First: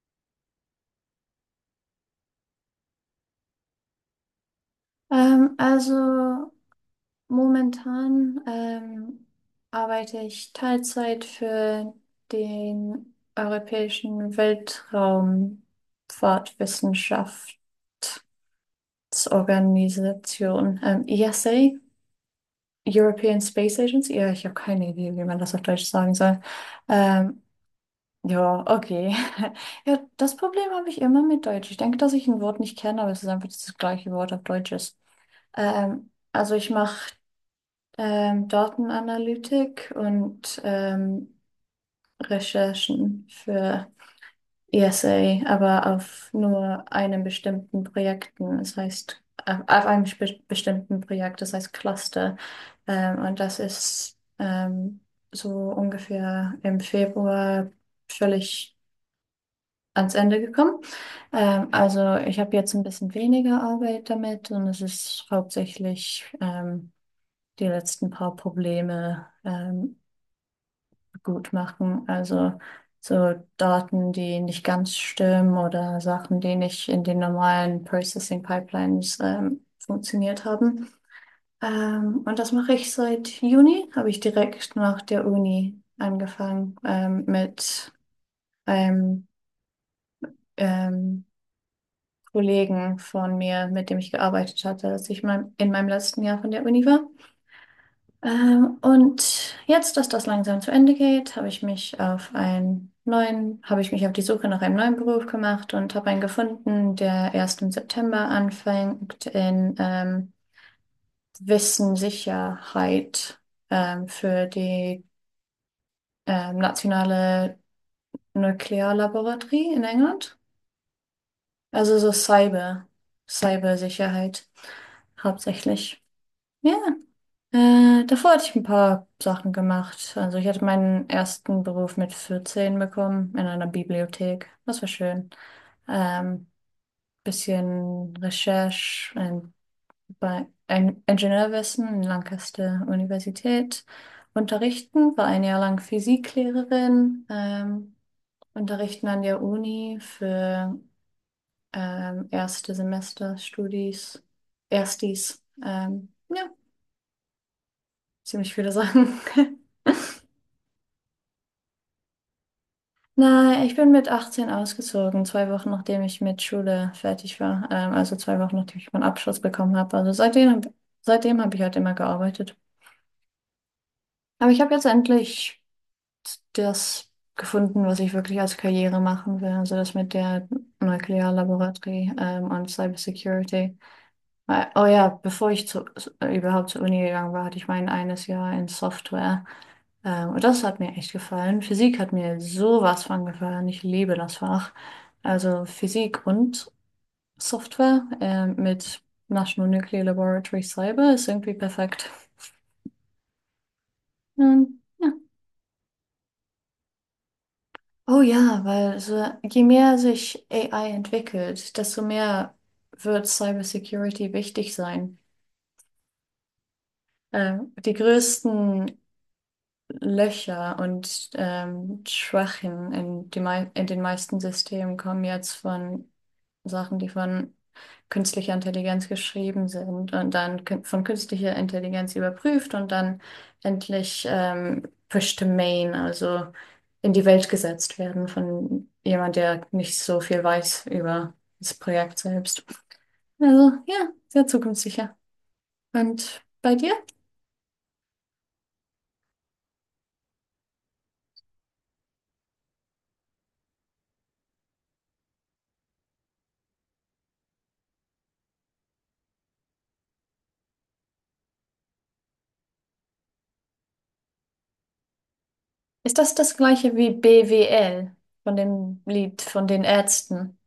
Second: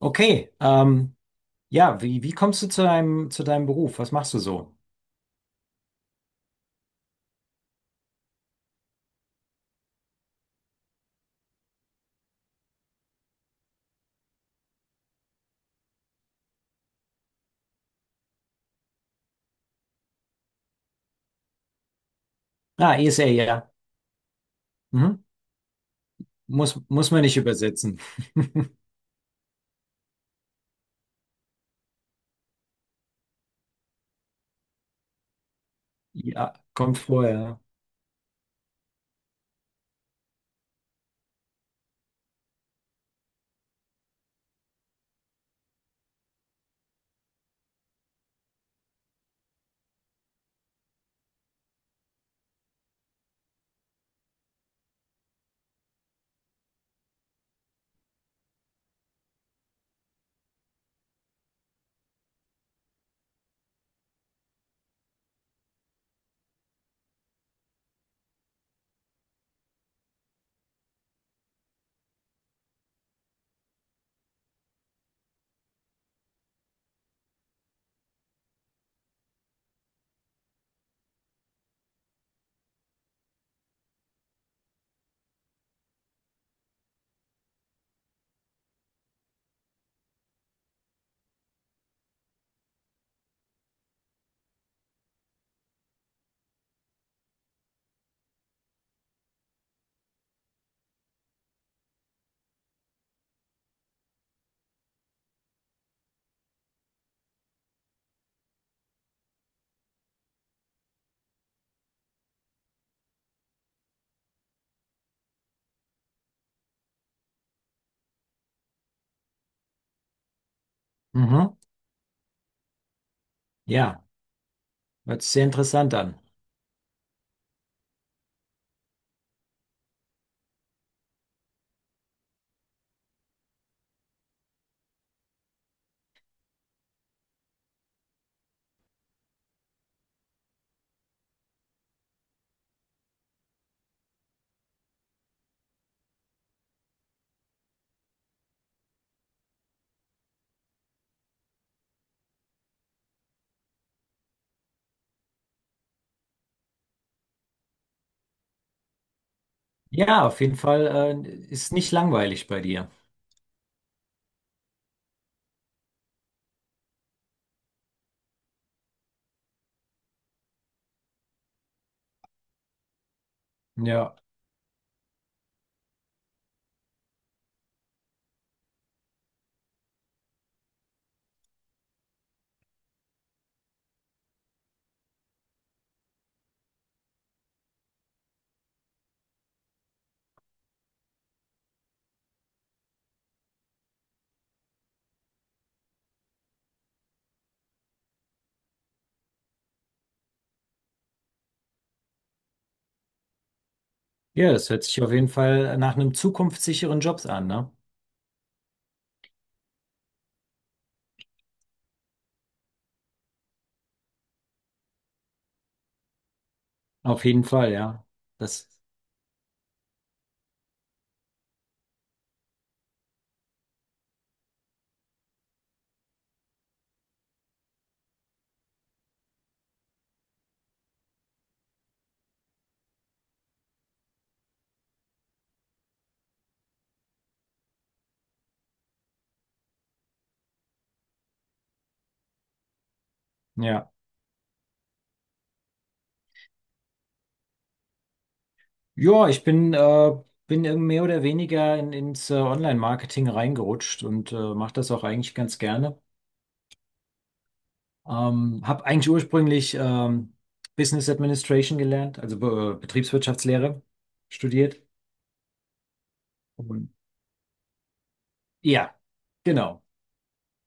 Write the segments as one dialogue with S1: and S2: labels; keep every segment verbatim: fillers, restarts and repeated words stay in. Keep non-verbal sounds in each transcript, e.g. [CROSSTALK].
S1: Okay, ähm, ja, wie, wie kommst du zu deinem, zu deinem Beruf? Was machst du so?
S2: Ähm, also momentan ähm, arbeite ich Teilzeit für den Europäischen Weltraumfahrtwissenschaftsorganisation, ähm, ESA,
S1: Ah, E S L,
S2: European
S1: ja.
S2: Space Agency. Ja, ich habe keine Idee, wie
S1: Mhm.
S2: man das auf Deutsch sagen soll.
S1: Muss, muss man nicht
S2: Ähm,
S1: übersetzen.
S2: ja,
S1: [LAUGHS]
S2: okay. [LAUGHS] Ja, das Problem habe ich immer mit Deutsch. Ich denke, dass ich ein Wort nicht kenne, aber es ist einfach das gleiche Wort auf Deutsch ist. Ähm,
S1: Ja,
S2: also ich
S1: kommt
S2: mache
S1: vorher.
S2: ähm, Datenanalytik und ähm, Recherchen für ESA, aber auf nur einem bestimmten Projekten. Das heißt, auf auf einem spe- bestimmten Projekt, das heißt Cluster. Ähm, und das ist ähm, so ungefähr im Februar völlig ans Ende gekommen. Ähm, also ich habe jetzt ein bisschen weniger Arbeit damit und es ist hauptsächlich ähm, die letzten paar Probleme. Ähm, gut machen. Also so Daten, die nicht ganz stimmen oder Sachen, die nicht in den normalen Processing Pipelines ähm, funktioniert haben. Ähm, und das mache ich seit Juni, habe ich direkt nach der Uni angefangen ähm, mit einem ähm, Kollegen von mir, mit dem ich gearbeitet hatte, als ich mein, in meinem letzten Jahr von der Uni war. Ähm, und jetzt, dass das langsam zu Ende geht, habe ich mich auf einen neuen, habe ich mich auf die Suche nach einem neuen Beruf gemacht und habe einen gefunden, der erst im September anfängt in ähm, Wissenssicherheit ähm, für die ähm, nationale Nuklearlaboratorie in England.
S1: Mhm.
S2: Also so Cyber,
S1: Ja,
S2: Cybersicherheit
S1: hört sich sehr interessant
S2: hauptsächlich.
S1: an.
S2: Ja. Äh, davor hatte ich ein paar Sachen gemacht. Also ich hatte meinen ersten Beruf mit vierzehn bekommen in einer Bibliothek. Das war schön. Ähm, Bisschen Recherche in, bei Eng- Ingenieurwissen in Lancaster Universität. Unterrichten, war ein Jahr lang Physiklehrerin. Ähm, unterrichten an der Uni für ähm, erste Semester Studis, Erstis. Ähm, ja, ziemlich viele Sachen. [LAUGHS]
S1: Ja, auf jeden Fall, äh, ist nicht langweilig bei dir.
S2: Nein, ich bin mit achtzehn ausgezogen, zwei Wochen nachdem ich mit Schule fertig war. Ähm, also zwei Wochen nachdem ich meinen Abschluss bekommen habe. Also seitdem, hab- seitdem habe ich halt immer gearbeitet.
S1: Ja.
S2: Aber ich habe jetzt endlich das gefunden, was ich wirklich als Karriere machen will. Also das mit der Nuklearlaboratorie ähm, und Cybersecurity. Weil, oh ja, bevor ich zu, überhaupt zur Uni gegangen war, hatte ich mein eines Jahr in Software. Ähm, und das hat mir echt gefallen. Physik hat mir sowas von gefallen. Ich liebe das Fach. Also Physik und Software ähm, mit National Nuclear Laboratory Cyber ist irgendwie perfekt.
S1: Ja, das
S2: Ähm,
S1: hört sich auf
S2: ja.
S1: jeden Fall nach einem zukunftssicheren Job an, ne?
S2: Oh ja, weil so, je mehr sich A I entwickelt, desto mehr wird Cybersecurity wichtig sein.
S1: Auf jeden Fall,
S2: Ähm, die
S1: ja. Das,
S2: größten Löcher und ähm, Schwachen in, die mei- in den meisten Systemen kommen jetzt von Sachen, die von künstlicher Intelligenz geschrieben sind und dann kün- von künstlicher Intelligenz überprüft und dann endlich ähm, pushed to main, also in die Welt gesetzt werden von jemand, der nicht so viel weiß über das Projekt selbst. Also
S1: ja.
S2: ja, sehr zukunftssicher. Und bei dir?
S1: Ja, ich bin, äh, bin irgendwie mehr oder weniger in, ins äh, Online-Marketing reingerutscht und äh, mache das auch eigentlich ganz gerne. Ähm, habe eigentlich ursprünglich ähm, Business Administration gelernt, also Be Betriebswirtschaftslehre studiert.
S2: Ist das das
S1: Und,
S2: gleiche wie B W L von
S1: ja,
S2: dem Lied von
S1: genau,
S2: den Ärzten?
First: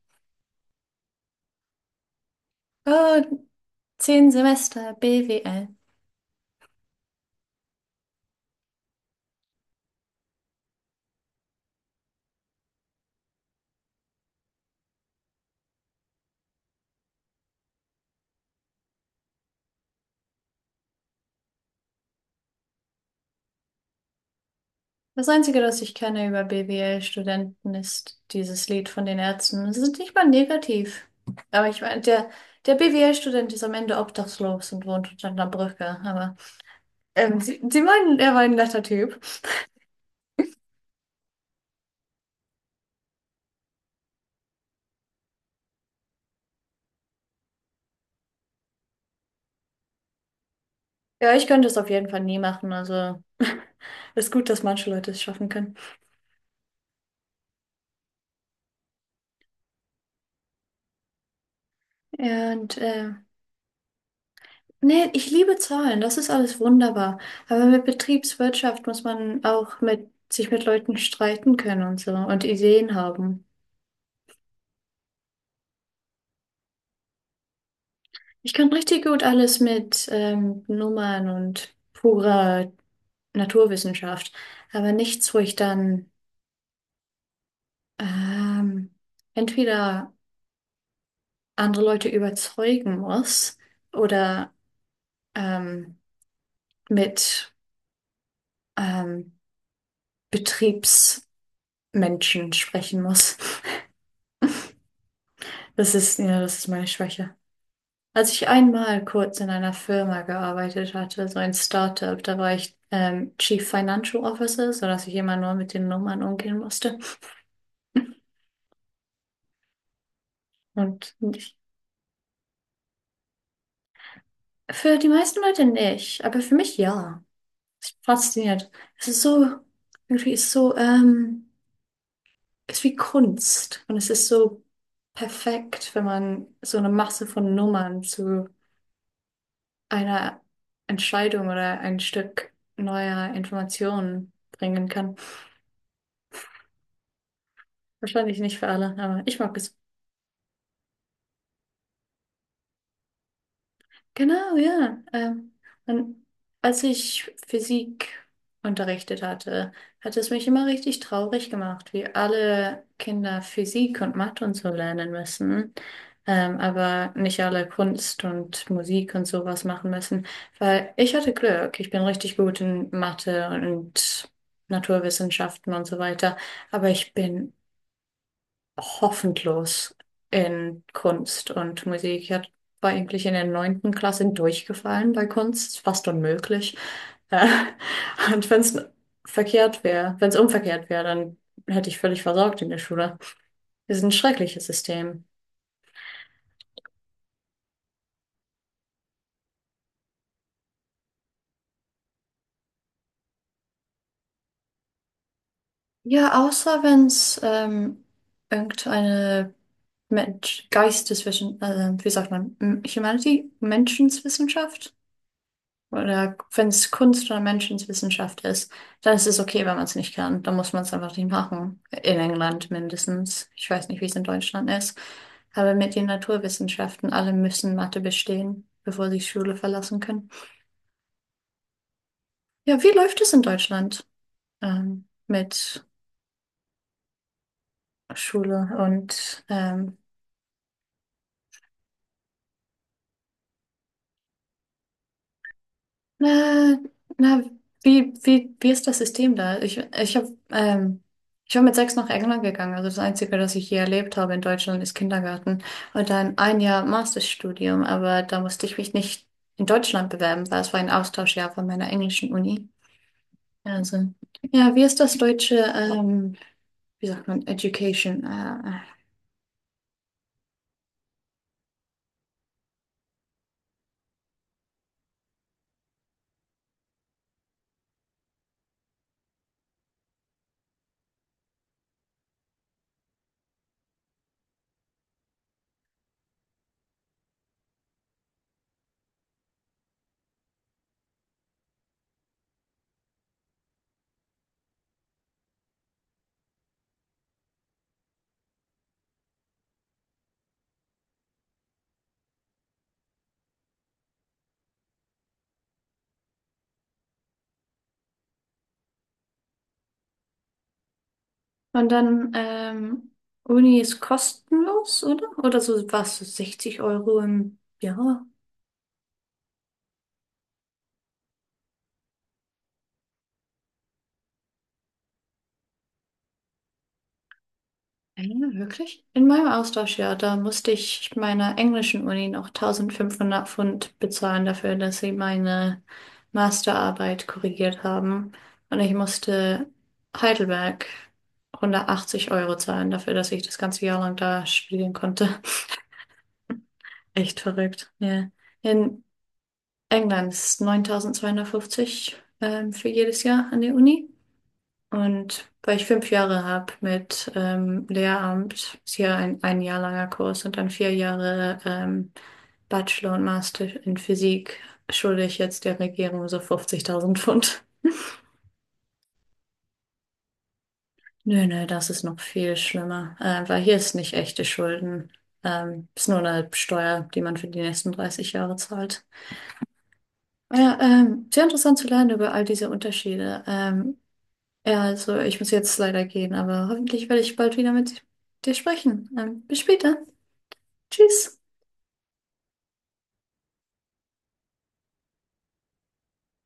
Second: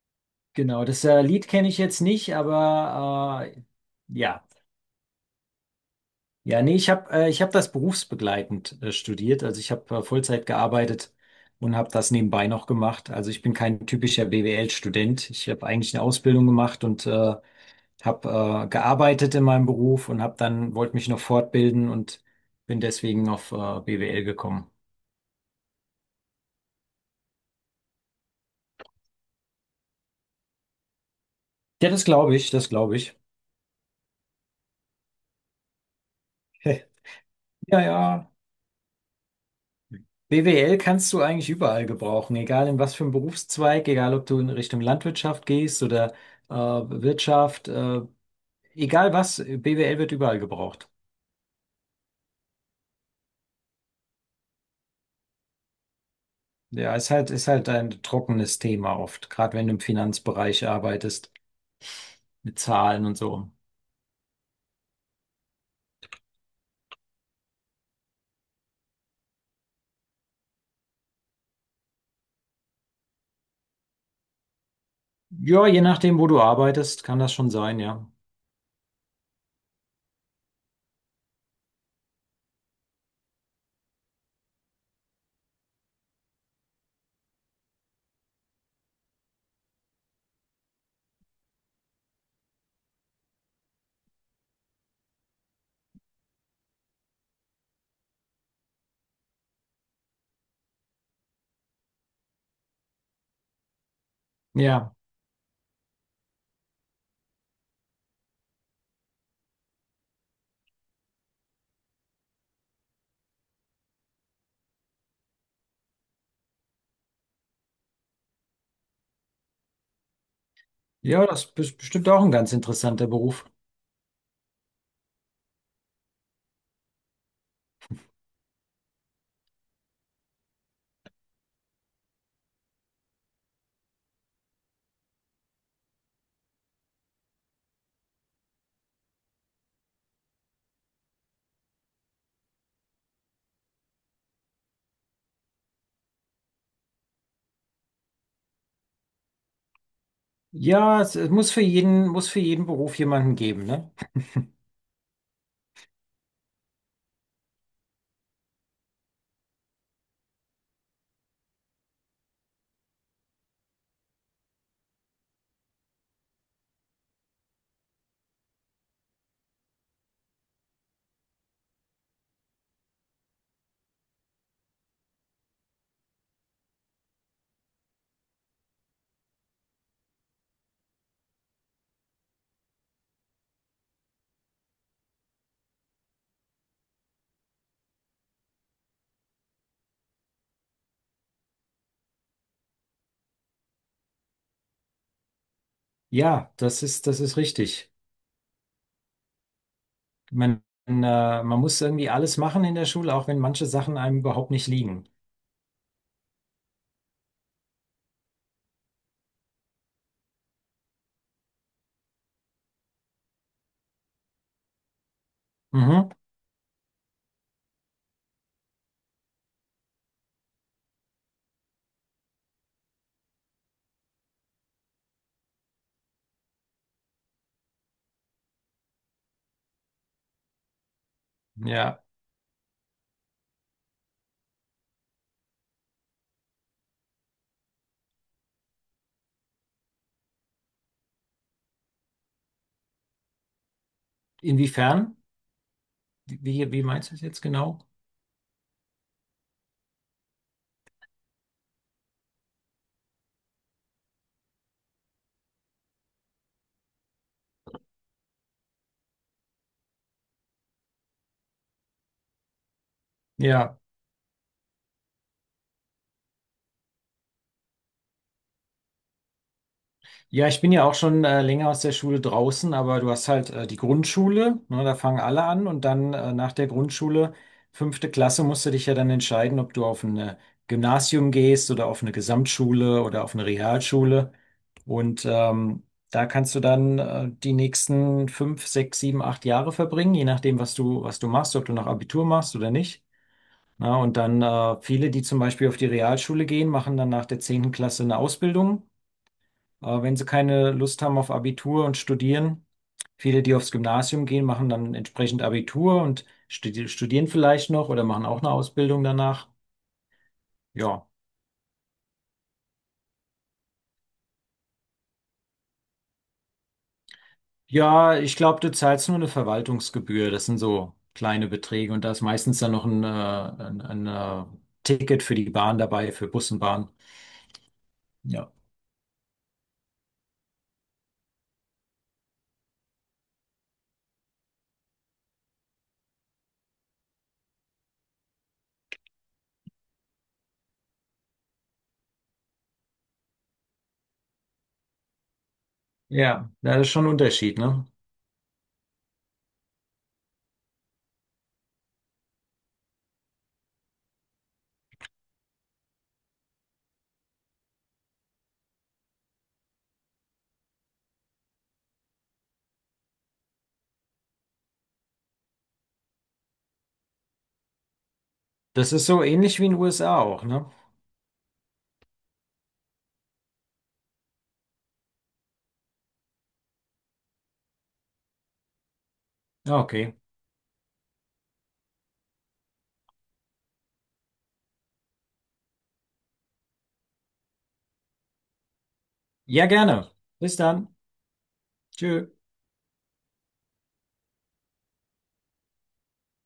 S1: genau. Das äh, Lied kenne ich jetzt nicht,
S2: Oh,
S1: aber äh,
S2: zehn
S1: ja.
S2: Semester B W L.
S1: Ja, nee, ich habe äh, ich hab das berufsbegleitend äh, studiert. Also ich habe äh, Vollzeit gearbeitet und habe das nebenbei noch gemacht. Also ich bin kein typischer B W L-Student. Ich habe eigentlich eine Ausbildung gemacht und äh, habe äh, gearbeitet in meinem Beruf und habe dann wollte mich noch fortbilden und bin deswegen auf äh, B W L gekommen.
S2: Das Einzige, das ich kenne über B W L-Studenten, ist dieses Lied von den Ärzten. Sie sind nicht mal negativ. Aber ich
S1: Ja,
S2: meine,
S1: das
S2: der,
S1: glaube ich, das
S2: der
S1: glaube ich.
S2: B W L-Student ist am Ende obdachlos und wohnt unter einer Brücke. Aber
S1: [LAUGHS]
S2: ähm, sie, sie
S1: Ja,
S2: meinen,
S1: ja.
S2: er war ein netter Typ. [LAUGHS]
S1: B W L kannst du eigentlich überall gebrauchen, egal in was für einem Berufszweig, egal ob du in Richtung Landwirtschaft gehst oder äh, Wirtschaft. Äh, Egal was, B W L wird überall gebraucht.
S2: Ja, ich könnte es auf jeden Fall nie machen. Also [LAUGHS] ist gut, dass manche Leute es schaffen können.
S1: Ja, ist halt, ist halt ein trockenes Thema oft, gerade wenn du im Finanzbereich arbeitest,
S2: Ja,
S1: mit
S2: Und
S1: Zahlen
S2: äh,
S1: und so.
S2: Nee, ich liebe Zahlen, das ist alles wunderbar. Aber mit Betriebswirtschaft muss man auch mit, sich mit Leuten streiten können und so und Ideen haben.
S1: Ja, je nachdem, wo du arbeitest, kann das schon sein, ja.
S2: Ich kann richtig gut alles mit ähm, Nummern und purer Naturwissenschaft, aber nichts, wo ich dann ähm, entweder andere Leute überzeugen muss oder ähm, mit ähm, Betriebsmenschen sprechen muss. [LAUGHS]
S1: Ja,
S2: Das ist, ja, das ist meine Schwäche. Als ich einmal kurz in einer Firma gearbeitet hatte, so ein Startup, da war ich ähm, Chief Financial Officer, sodass ich immer nur mit den Nummern umgehen musste. Und
S1: ja, das
S2: ich,
S1: ist bestimmt auch ein ganz interessanter Beruf.
S2: für die meisten Leute nicht, aber für mich ja. Fasziniert. Es ist so, irgendwie ist so, ähm, ist wie Kunst. Und es ist so perfekt, wenn man so eine Masse von Nummern zu einer Entscheidung oder ein Stück neuer Informationen bringen kann. Wahrscheinlich nicht für alle, aber ich mag es.
S1: Ja, es, es muss für jeden, muss für jeden Beruf jemanden geben, ne?
S2: Genau, ja. Ähm, und als ich Physik unterrichtet hatte, hat es mich immer richtig traurig gemacht, wie alle Kinder Physik und Mathe und so lernen müssen, ähm, aber nicht alle Kunst und Musik und sowas machen müssen, weil ich hatte Glück. Ich bin richtig gut in Mathe und Naturwissenschaften und so weiter, aber ich bin hoffnungslos in Kunst und Musik. Ich hab- war eigentlich in der neunten Klasse durchgefallen bei Kunst, fast unmöglich. Äh, [LAUGHS] und wenn es verkehrt wäre, wenn es umverkehrt wäre, dann hätte ich völlig versagt in der Schule. Das ist ein schreckliches System.
S1: Ja, das ist, das ist richtig. Man, äh, Man muss irgendwie alles machen in der Schule, auch wenn manche Sachen einem überhaupt nicht liegen.
S2: Ja, außer wenn es ähm, irgendeine Mensch, Geisteswissenschaft, äh, wie sagt man, M- Humanity, Menschenswissenschaft.
S1: Mhm.
S2: Oder wenn es Kunst oder Menschenwissenschaft ist, dann ist es okay, wenn man es nicht kann. Dann muss man es einfach nicht machen. In England mindestens. Ich weiß nicht, wie es in Deutschland ist. Aber mit den Naturwissenschaften, alle müssen Mathe bestehen, bevor sie Schule verlassen können.
S1: Ja,
S2: Ja, wie läuft es in Deutschland ähm, mit Schule und ähm,
S1: inwiefern? Wie,
S2: Na,
S1: wie meinst du es
S2: na,
S1: jetzt genau?
S2: wie, wie, wie ist das System da? Ich, ich hab, ähm, ich war mit sechs nach England gegangen. Also das Einzige, das ich hier erlebt habe in Deutschland, ist Kindergarten. Und dann ein Jahr Masterstudium. Aber da musste ich mich nicht in Deutschland bewerben, weil es war ein Austauschjahr von meiner englischen Uni.
S1: Ja,
S2: Also, ja, wie ist das deutsche, ähm, wie sagt man, Education? Äh, äh.
S1: ja, ich bin ja auch schon äh, länger aus der Schule draußen, aber du hast halt äh, die Grundschule, ne, da fangen alle an und dann äh, nach der Grundschule, fünfte Klasse, musst du dich ja dann entscheiden, ob du auf ein Gymnasium gehst oder auf eine Gesamtschule oder auf eine Realschule. Und ähm, da kannst du dann äh, die nächsten fünf, sechs, sieben, acht Jahre verbringen, je nachdem, was du, was du machst, ob du noch Abitur machst oder nicht. Na, und dann äh, viele, die zum Beispiel auf die Realschule gehen, machen dann nach der zehnten Klasse eine Ausbildung Äh, Wenn sie keine Lust haben auf Abitur und studieren, viele, die aufs Gymnasium gehen, machen dann entsprechend Abitur und studi studieren vielleicht noch oder machen auch eine Ausbildung danach. Ja.
S2: Und dann, ähm, Uni ist kostenlos, oder? Oder so was, so sechzig Euro im
S1: Ja,
S2: Jahr.
S1: ich glaube, du zahlst nur eine Verwaltungsgebühr. Das sind so kleine Beträge und da ist meistens dann noch ein, äh, ein, ein äh, Ticket für die Bahn dabei, für Bus und Bahn.
S2: Ja,
S1: Ja.
S2: wirklich? In meinem Austauschjahr, da musste ich meiner englischen Uni noch tausendfünfhundert Pfund bezahlen dafür, dass sie meine Masterarbeit korrigiert haben. Und ich musste Heidelberg hundertachtzig Euro zahlen dafür, dass ich das ganze Jahr lang da studieren konnte.
S1: Ja, da ist schon ein
S2: [LAUGHS] Echt
S1: Unterschied, ne?
S2: verrückt. Ja. In England ist neuntausendzweihundertfünfzig ähm, für jedes Jahr an der Uni. Und weil ich fünf Jahre habe mit ähm, Lehramt, ist hier ein, ein Jahr langer Kurs und dann vier Jahre ähm, Bachelor und Master in Physik, schulde ich jetzt der Regierung so fünfzigtausend Pfund.
S1: Das ist so ähnlich wie in den U S A auch, ne?
S2: Nö, nö, das ist noch viel schlimmer, äh, weil hier ist nicht echte Schulden. Ähm, ist nur eine Steuer, die man für die nächsten dreißig Jahre zahlt.
S1: Ja, okay.
S2: Ja, ähm, sehr interessant zu lernen über all diese Unterschiede. Ähm, Ja, also ich muss jetzt leider gehen, aber hoffentlich werde ich bald wieder mit dir sprechen. Ähm, bis
S1: Ja,
S2: später.
S1: gerne. Bis dann.
S2: Tschüss.
S1: Tschö.